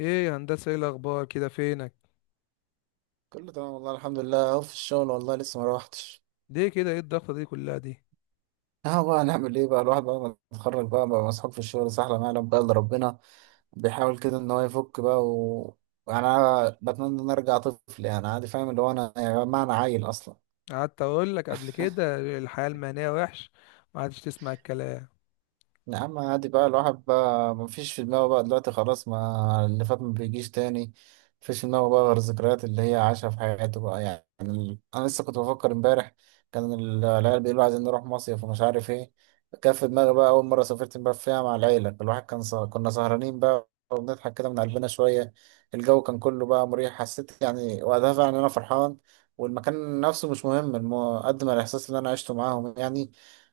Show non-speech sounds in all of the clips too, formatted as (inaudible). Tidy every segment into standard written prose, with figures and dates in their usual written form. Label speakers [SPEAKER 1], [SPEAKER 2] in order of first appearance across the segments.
[SPEAKER 1] ايه يا هندسه، ايه الاخبار كده؟ فينك؟
[SPEAKER 2] كله تمام، والله الحمد لله. اهو في الشغل، والله لسه ما روحتش.
[SPEAKER 1] ليه كده؟ ايه الضغطه دي كلها دي؟
[SPEAKER 2] اهو بقى نعمل ايه بقى؟ الواحد بقى ما اتخرج بقى مسحوق في الشغل، سحلة ما يعلم بقى الا ربنا. بيحاول كده ان هو يفك بقى. يعني انا بتمنى ان أنا ارجع طفل، يعني عادي فاهم اللي هو، انا يعني ما انا عيل اصلا.
[SPEAKER 1] قعدت اقول لك قبل كده الحياه المهنيه وحش. ما عادش تسمع الكلام.
[SPEAKER 2] يا عم عادي بقى، الواحد بقى مفيش في دماغه بقى دلوقتي، خلاص، ما اللي فات ما بيجيش تاني. مفيش في دماغه بقى غير الذكريات اللي هي عاشها في حياته بقى، يعني انا لسه كنت بفكر امبارح. كان العيال بيقولوا عايزين نروح مصيف ومش عارف ايه. كان في دماغي بقى اول مره سافرت امبارح فيها مع العيله، الواحد كان كنا سهرانين بقى وبنضحك كده من قلبنا شويه. الجو كان كله بقى مريح، حسيت يعني وقتها فعلا إن انا فرحان. والمكان نفسه مش مهم قد ما الاحساس اللي انا عشته معاهم يعني.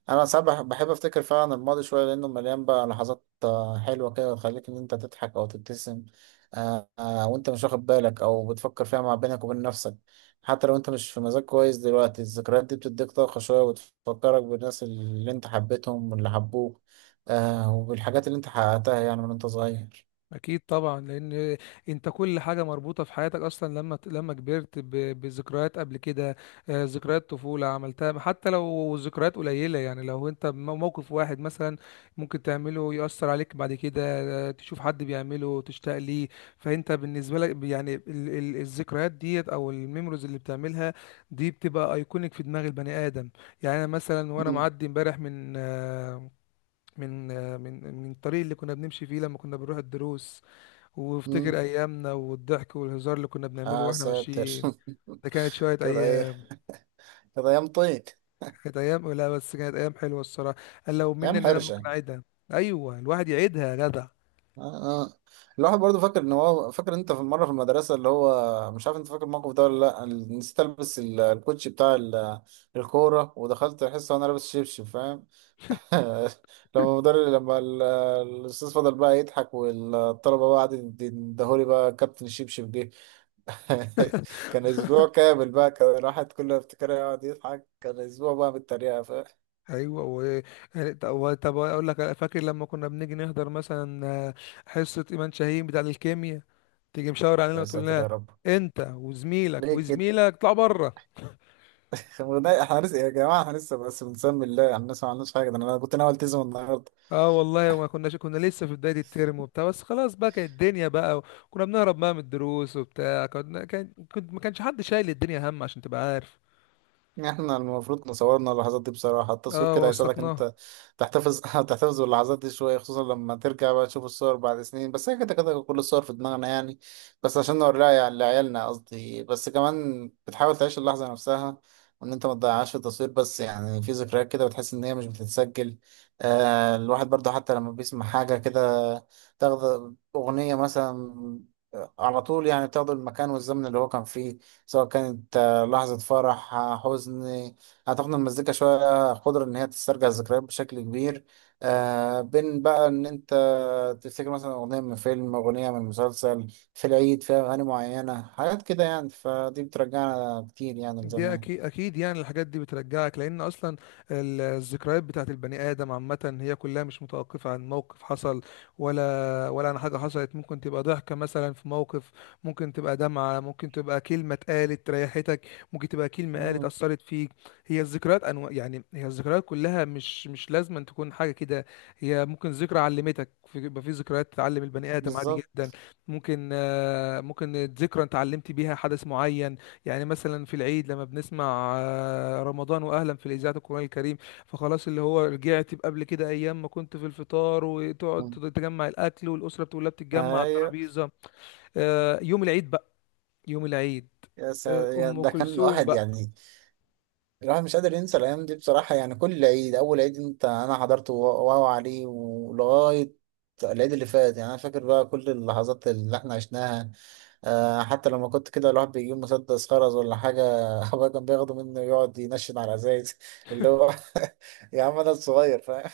[SPEAKER 2] انا ساعات بحب افتكر فعلا الماضي شويه، لانه مليان بقى لحظات حلوه كده تخليك ان انت تضحك او تبتسم. وانت مش واخد بالك او بتفكر فيها مع بينك وبين نفسك. حتى لو انت مش في مزاج كويس دلوقتي، الذكريات دي بتديك طاقه شويه وتفكرك بالناس اللي انت حبيتهم واللي حبوك. وبالحاجات اللي انت حققتها يعني من انت صغير.
[SPEAKER 1] اكيد طبعا، لان انت كل حاجه مربوطه في حياتك اصلا لما كبرت بذكريات قبل كده. ذكريات طفوله عملتها حتى لو ذكريات قليله. يعني لو انت موقف واحد مثلا ممكن تعمله يؤثر عليك بعد كده. تشوف حد بيعمله تشتاق ليه. فانت بالنسبه لك يعني الذكريات ديت او الميموريز اللي بتعملها دي بتبقى ايكونيك في دماغ البني ادم. يعني انا مثلا وانا
[SPEAKER 2] مم.
[SPEAKER 1] معدي امبارح من من الطريق اللي كنا بنمشي فيه لما كنا بنروح الدروس،
[SPEAKER 2] مم.
[SPEAKER 1] وافتكر ايامنا والضحك والهزار اللي كنا بنعمله
[SPEAKER 2] آه
[SPEAKER 1] واحنا
[SPEAKER 2] ساتر
[SPEAKER 1] ماشيين. ده كانت شويه
[SPEAKER 2] (laughs) كده ايه.
[SPEAKER 1] ايام.
[SPEAKER 2] كده ايام طيب.
[SPEAKER 1] كانت ايام، لا بس كانت ايام حلوه الصراحه. قال لو مني
[SPEAKER 2] ايام
[SPEAKER 1] ان انا ممكن
[SPEAKER 2] حرشه.
[SPEAKER 1] اعيدها. ايوه الواحد يعيدها يا جدع.
[SPEAKER 2] آه. آه. الواحد برضه فاكر ان هو، فاكر انت في مره في المدرسه اللي هو مش عارف انت فاكر الموقف ده ولا لا، نسيت البس الكوتشي بتاع الكوره ودخلت الحصه وانا لابس شبشب فاهم. (laughs) لما
[SPEAKER 1] (laughs)
[SPEAKER 2] المدرب لما ال- الاستاذ فضل بقى يضحك والطلبه بقى قعدت تدهولي بقى كابتن الشبشب جه. (laughs) كان اسبوع كامل بقى، كان الواحد كل ما يفتكرها يقعد يضحك، كان اسبوع بقى بالتريقه فاهم.
[SPEAKER 1] ايوه و... يعني طب اقول لك، فاكر لما كنا بنيجي نحضر مثلا حصه ايمان شاهين بتاع الكيمياء؟ تيجي مشاور علينا
[SPEAKER 2] يا
[SPEAKER 1] وتقول
[SPEAKER 2] ساتر
[SPEAKER 1] لنا
[SPEAKER 2] يا رب.
[SPEAKER 1] انت وزميلك
[SPEAKER 2] ليه كده؟
[SPEAKER 1] وزميلك اطلعوا بره.
[SPEAKER 2] (laughs) احنا لسه بس بنسمي الله يعني، الناس ما عملناش حاجه، ده انا كنت ناوي التزم النهارده.
[SPEAKER 1] اه والله ما كناش، كنا لسه في بداية الترم وبتاع، بس خلاص بقى كانت الدنيا بقى. كنا بنهرب بقى من الدروس وبتاع، كنا كان كنت ما كانش حد شايل الدنيا هم، عشان تبقى عارف.
[SPEAKER 2] احنا المفروض نصورنا اللحظات دي بصراحة، التصوير
[SPEAKER 1] اه
[SPEAKER 2] كده هيساعدك ان
[SPEAKER 1] وثقناها.
[SPEAKER 2] انت تحتفظ (laughs) تحتفظ باللحظات دي شوية، خصوصا لما ترجع بقى تشوف الصور بعد سنين، بس هي كده كده كل الصور في دماغنا يعني. بس عشان نوريها يعني لعيالنا قصدي، بس كمان بتحاول تعيش اللحظة نفسها وان انت ما تضيعهاش في التصوير، بس يعني في ذكريات كده بتحس ان هي مش بتتسجل. آه الواحد برضه حتى لما بيسمع حاجة كده، تاخد أغنية مثلا، على طول، يعني بتاخد المكان والزمن اللي هو كان فيه، سواء كانت لحظة فرح، حزن. أعتقد إن المزيكا شوية قدرة إن هي تسترجع الذكريات بشكل كبير. بين بقى إن أنت تفتكر مثلا أغنية من فيلم، أغنية من مسلسل، في العيد فيها أغاني معينة، حاجات كده يعني، فدي بترجعنا كتير يعني
[SPEAKER 1] دي
[SPEAKER 2] لزمان.
[SPEAKER 1] اكيد اكيد، يعني الحاجات دي بترجعك لان اصلا الذكريات بتاعت البني ادم عامه هي كلها مش متوقفه عن موقف حصل، ولا عن حاجه حصلت. ممكن تبقى ضحكه مثلا في موقف، ممكن تبقى دمعه، ممكن تبقى كلمه اتقالت ريحتك، ممكن تبقى كلمه قالت
[SPEAKER 2] مم.
[SPEAKER 1] اثرت فيك. هي الذكريات انواع، يعني هي الذكريات كلها مش لازم أن تكون حاجه كده. هي ممكن ذكرى علمتك يبقى في ذكريات تعلم البني ادم، عادي جدا.
[SPEAKER 2] بالظبط.
[SPEAKER 1] ممكن ممكن ذكرى انت علمت بيها حدث معين. يعني مثلا في العيد لما بنسمع رمضان واهلا في الاذاعه القران الكريم، فخلاص اللي هو رجعت قبل كده، ايام ما كنت في الفطار وتقعد
[SPEAKER 2] مم.
[SPEAKER 1] تجمع الاكل، والاسره بتقول لها بتتجمع على
[SPEAKER 2] أيوه.
[SPEAKER 1] الترابيزه. يوم العيد بقى. يوم العيد. ام
[SPEAKER 2] ده كان
[SPEAKER 1] كلثوم
[SPEAKER 2] واحد
[SPEAKER 1] بقى.
[SPEAKER 2] يعني، الواحد مش قادر ينسى الأيام دي بصراحة، يعني كل عيد، أول عيد أنت أنا حضرته، واو عليه، ولغاية العيد اللي فات يعني، أنا فاكر بقى كل اللحظات اللي إحنا عشناها. حتى لما كنت كده، الواحد بيجيب مسدس خرز ولا حاجة، (laughs) أبويا كان بياخده منه يقعد ينشن على الأزايز اللي هو (laughs) يا عم أنا الصغير فاهم.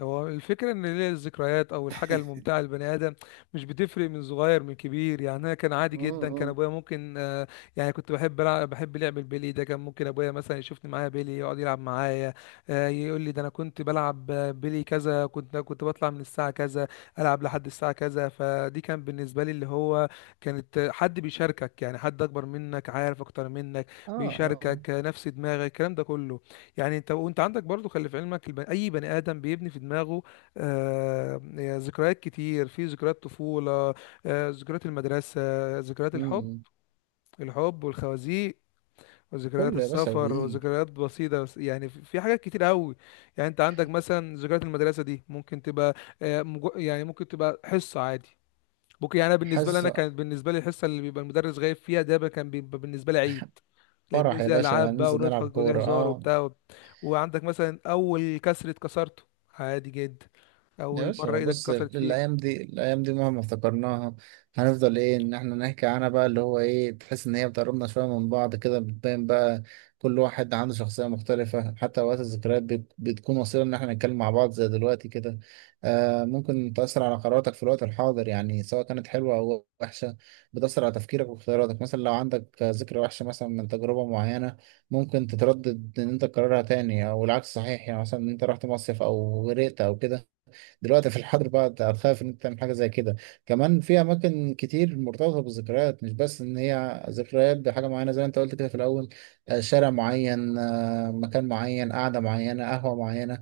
[SPEAKER 1] هو الفكرة إن ليه الذكريات أو الحاجة الممتعة للبني آدم مش بتفرق من صغير من كبير. يعني أنا كان عادي جدا، كان
[SPEAKER 2] مم.
[SPEAKER 1] أبويا ممكن يعني كنت بحب ألعب، بحب لعب البيلي، ده كان ممكن أبويا مثلا يشوفني معايا بيلي يقعد يلعب معايا. يقول لي ده أنا كنت بلعب بيلي كذا، كنت بطلع من الساعة كذا ألعب لحد الساعة كذا. فدي كان بالنسبة لي اللي هو كانت حد بيشاركك، يعني حد أكبر منك عارف أكتر منك
[SPEAKER 2] اه اه.
[SPEAKER 1] بيشاركك نفس دماغك، الكلام ده كله. يعني انت وانت عندك برضو، خلي في علمك اي بني ادم بيبني في دماغه آه... ذكريات كتير. في ذكريات طفولة، ذكريات المدرسة، ذكريات الحب،
[SPEAKER 2] مم.
[SPEAKER 1] الحب والخوازيق، وذكريات
[SPEAKER 2] كله يا باشا
[SPEAKER 1] السفر،
[SPEAKER 2] بيجي.
[SPEAKER 1] وذكريات بسيطة، بس يعني في في حاجات كتير قوي. يعني انت عندك مثلا ذكريات المدرسة دي ممكن تبقى يعني ممكن تبقى حصة عادي. ممكن يعني أنا بالنسبة لي، انا
[SPEAKER 2] حاسة.
[SPEAKER 1] كانت بالنسبة لي الحصة اللي بيبقى المدرس غايب فيها، ده بقى كان بيبقى بالنسبة لي عيد، لان
[SPEAKER 2] فرح يا
[SPEAKER 1] زي
[SPEAKER 2] باشا،
[SPEAKER 1] العاب بقى
[SPEAKER 2] ننزل نلعب
[SPEAKER 1] ونضحك ودي
[SPEAKER 2] كورة،
[SPEAKER 1] هزار
[SPEAKER 2] اه.
[SPEAKER 1] وبتاع. وعندك مثلا اول كسر اتكسرته، عادي جدا،
[SPEAKER 2] يا
[SPEAKER 1] اول مره
[SPEAKER 2] باشا
[SPEAKER 1] ايدك
[SPEAKER 2] بص،
[SPEAKER 1] اتكسرت فيها.
[SPEAKER 2] الأيام دي الأيام دي مهما افتكرناها هنفضل إيه، إن إحنا نحكي عنها بقى، اللي هو إيه، تحس إن هي بتقربنا شوية من بعض، كده بتبان بقى كل واحد عنده شخصية مختلفة، حتى وقت الذكريات بتكون وسيلة إن إحنا نتكلم مع بعض زي دلوقتي كده. آه ممكن تأثر على قراراتك في الوقت الحاضر، يعني سواء كانت حلوة أو وحشة، بتأثر على تفكيرك واختياراتك، مثلا لو عندك ذكرى وحشة مثلا من تجربة معينة، ممكن تتردد إن أنت تكررها تاني، أو العكس صحيح يعني، مثلا إن أنت رحت مصيف أو غرقت أو كده، دلوقتي في الحر بقى هتخاف ان انت تعمل حاجه زي كده. كمان في اماكن كتير مرتبطه بالذكريات، مش بس ان هي ذكريات بحاجه معينه زي ما انت قلت كده في الاول، شارع معين، مكان معين، قعده معينه، قهوه معينه.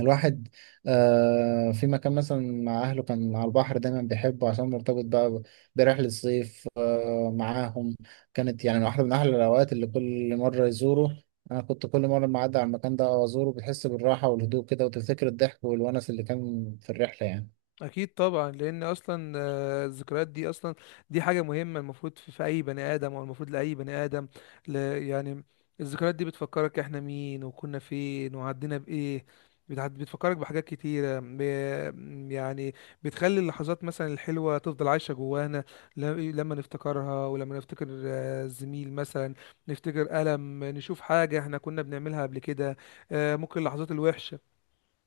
[SPEAKER 2] الواحد في مكان مثلا مع أهله كان على البحر دايما بيحبه عشان مرتبط بقى برحلة صيف معاهم، كانت يعني واحدة من أحلى الأوقات اللي كل مرة يزوره. أنا كنت كل مرة ما أعدي على المكان ده أو أزوره بتحس بالراحة والهدوء كده، وتفتكر الضحك والونس اللي كان في الرحلة يعني.
[SPEAKER 1] اكيد طبعا، لان اصلا الذكريات دي اصلا دي حاجه مهمه المفروض في, في اي بني ادم او المفروض لاي بني ادم، يعني الذكريات دي بتفكرك احنا مين وكنا فين وعدينا بايه. بتفكرك بحاجات كتيرة يعني بتخلي اللحظات مثلا الحلوة تفضل عايشة جوانا. ل... لما نفتكرها، ولما نفتكر الزميل مثلا، نفتكر ألم، نشوف حاجة احنا كنا بنعملها قبل كده. ممكن اللحظات الوحشة،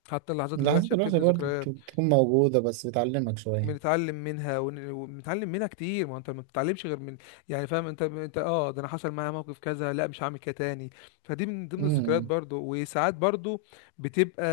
[SPEAKER 1] حتى اللحظات
[SPEAKER 2] لحظات
[SPEAKER 1] الوحشة
[SPEAKER 2] الوحشة
[SPEAKER 1] بتبني
[SPEAKER 2] برضه
[SPEAKER 1] ذكريات.
[SPEAKER 2] بتكون موجودة، بس بتعلمك شوية.
[SPEAKER 1] بنتعلم منها وبنتعلم منها كتير، ما انت ما بتتعلمش غير من، يعني فاهم انت، انت، ده انا حصل معايا موقف كذا، لا مش هعمل كده تاني. فدي من ضمن الذكريات
[SPEAKER 2] مم.
[SPEAKER 1] برضو. وساعات برضو بتبقى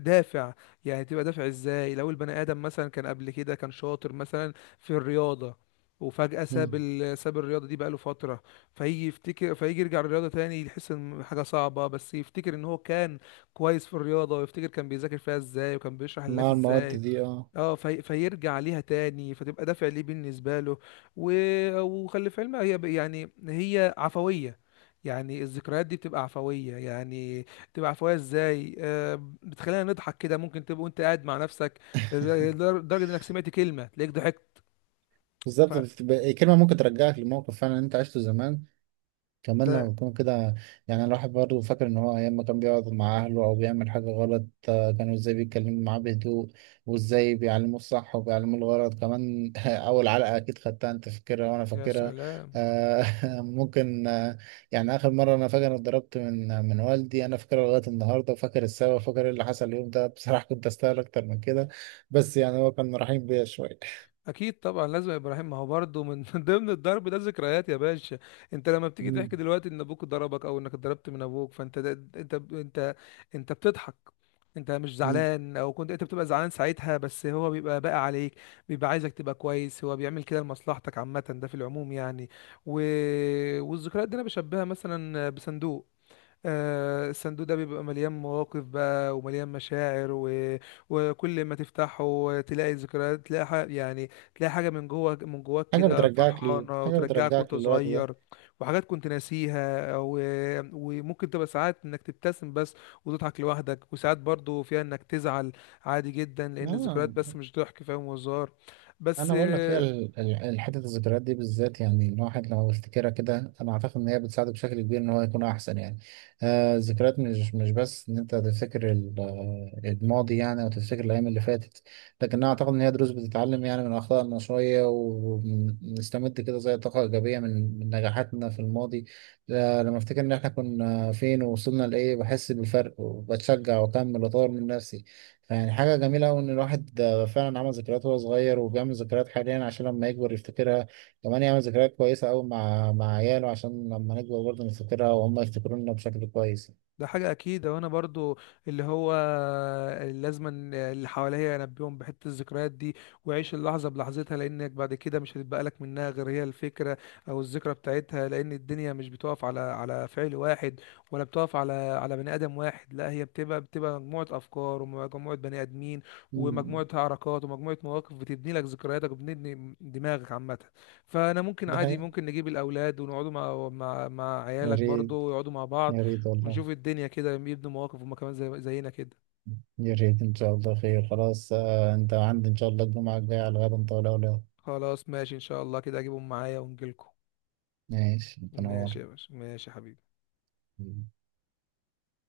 [SPEAKER 1] دافع. يعني تبقى دافع ازاي؟ لو البني ادم مثلا كان قبل كده كان شاطر مثلا في الرياضة، وفجأة
[SPEAKER 2] مم.
[SPEAKER 1] ساب الرياضة دي بقاله فترة، فيجي يرجع للرياضة تاني، يحس ان حاجة صعبة، بس يفتكر ان هو كان كويس في الرياضة، ويفتكر كان بيذاكر فيها ازاي وكان بيشرح للناس
[SPEAKER 2] مع المواد
[SPEAKER 1] ازاي.
[SPEAKER 2] دي اه.
[SPEAKER 1] فيرجع ليها تاني، فتبقى دافع ليه بالنسبة له. و... وخلي في علمها، يعني هي عفوية. يعني الذكريات دي بتبقى عفوية. يعني بتبقى عفوية ازاي؟ آه، بتخلينا نضحك كده، ممكن تبقى وانت قاعد مع نفسك
[SPEAKER 2] (laughs)
[SPEAKER 1] لدرجة انك سمعت كلمة تلاقيك ضحكت.
[SPEAKER 2] بالظبط، كلمة ممكن ترجعك لموقف فعلا أنت عشته زمان، كمان
[SPEAKER 1] فده
[SPEAKER 2] لما يكون كده. يعني الواحد برضه فاكر إن هو أيام ما كان بيقعد مع أهله أو بيعمل حاجة غلط، كانوا إزاي بيتكلموا معاه بهدوء، وإزاي بيعلموه الصح وبيعلموه الغلط كمان. (laughs) أول علقة أكيد خدتها، أنت فاكرها وأنا
[SPEAKER 1] يا
[SPEAKER 2] فاكرها.
[SPEAKER 1] سلام،
[SPEAKER 2] آه، (laughs) ممكن يعني آخر مرة أنا فاكر إني اتضربت من والدي، أنا فاكرها لغاية النهاردة، وفاكر السبب وفاكر إيه اللي حصل اليوم ده. (laughs) بصراحة كنت أستاهل أكتر من كده، بس يعني هو كان رحيم بيا شوية.
[SPEAKER 1] اكيد طبعا. لازم يا ابراهيم، ما هو برضه من (laughs) ضمن الضرب ده ذكريات يا باشا. انت لما
[SPEAKER 2] (laughs)
[SPEAKER 1] بتيجي تحكي
[SPEAKER 2] مم.
[SPEAKER 1] دلوقتي ان ابوك ضربك او انك اتضربت من ابوك، فانت ده انت انت انت بتضحك، انت مش
[SPEAKER 2] مم.
[SPEAKER 1] زعلان. او كنت انت بتبقى زعلان ساعتها، بس هو بيبقى باقي عليك، بيبقى عايزك تبقى كويس، هو بيعمل كده لمصلحتك عامه، ده في العموم يعني. و... والذكريات دي انا بشبهها مثلا بصندوق. الصندوق ده بيبقى مليان مواقف بقى ومليان مشاعر و... وكل ما تفتحه تلاقي ذكريات، تلاقي حاجة، يعني تلاقي حاجة من جوه، من جواك
[SPEAKER 2] حاجة
[SPEAKER 1] كده
[SPEAKER 2] بترجعك ليه،
[SPEAKER 1] فرحانة،
[SPEAKER 2] حاجة
[SPEAKER 1] وترجعك
[SPEAKER 2] بترجعك
[SPEAKER 1] وانت
[SPEAKER 2] للوقت ده.
[SPEAKER 1] صغير، وحاجات كنت ناسيها و... وممكن تبقى ساعات انك تبتسم بس وتضحك لوحدك، وساعات برضو فيها انك تزعل، عادي جدا، لان
[SPEAKER 2] آه
[SPEAKER 1] الذكريات بس مش ضحك فاهم وهزار بس.
[SPEAKER 2] انا بقول لك هي حته الذكريات دي بالذات يعني، الواحد لو يفتكرها كده انا اعتقد ان هي بتساعده بشكل كبير ان هو يكون احسن يعني. آه الذكريات مش بس ان انت تفتكر الماضي يعني، او تفتكر الايام اللي فاتت، لكن انا اعتقد ان هي دروس بتتعلم يعني من اخطائنا شويه، ونستمد كده زي طاقه ايجابيه من نجاحاتنا في الماضي. لما افتكر ان احنا كنا فين ووصلنا لايه بحس بالفرق وبتشجع واكمل واطور من نفسي. يعني حاجة جميلة أوي إن الواحد فعلا عمل ذكريات وهو صغير، وبيعمل ذكريات حاليا عشان لما يكبر يفتكرها. كمان يعمل ذكريات كويسة أوي مع عياله عشان لما نكبر برضه نفتكرها وهم يفتكرونا بشكل كويس.
[SPEAKER 1] ده حاجة أكيد وأنا برضو اللي هو لازما اللي حواليا أنبيهم بحتة الذكريات دي، وعيش اللحظة بلحظتها، لأنك بعد كده مش هتبقى لك منها غير هي الفكرة أو الذكرى بتاعتها، لأن الدنيا مش بتقف على على فعل واحد، ولا بتقف على على بني آدم واحد، لا هي بتبقى مجموعة أفكار ومجموعة بني آدمين
[SPEAKER 2] مم.
[SPEAKER 1] ومجموعة حركات ومجموعة مواقف، بتبني لك ذكرياتك وبتبني دماغك عامة. فأنا ممكن،
[SPEAKER 2] دي
[SPEAKER 1] عادي
[SPEAKER 2] حقيقة.
[SPEAKER 1] ممكن نجيب الأولاد ونقعدوا مع
[SPEAKER 2] يا
[SPEAKER 1] عيالك
[SPEAKER 2] ريت.
[SPEAKER 1] برضو ويقعدوا مع بعض،
[SPEAKER 2] يا ريت والله.
[SPEAKER 1] ونشوف الدنيا كده يبنوا مواقف هما كمان زي زينا كده.
[SPEAKER 2] يا ريت إن شاء الله خير. خلاص أنت عندي إن شاء الله الجمعة الجاية على غدا إن طال عمرك.
[SPEAKER 1] خلاص ماشي ان شاء الله، كده اجيبهم معايا ونجيلكم.
[SPEAKER 2] ماشي تنور.
[SPEAKER 1] ماشي يا باشا، ماشي يا حبيبي.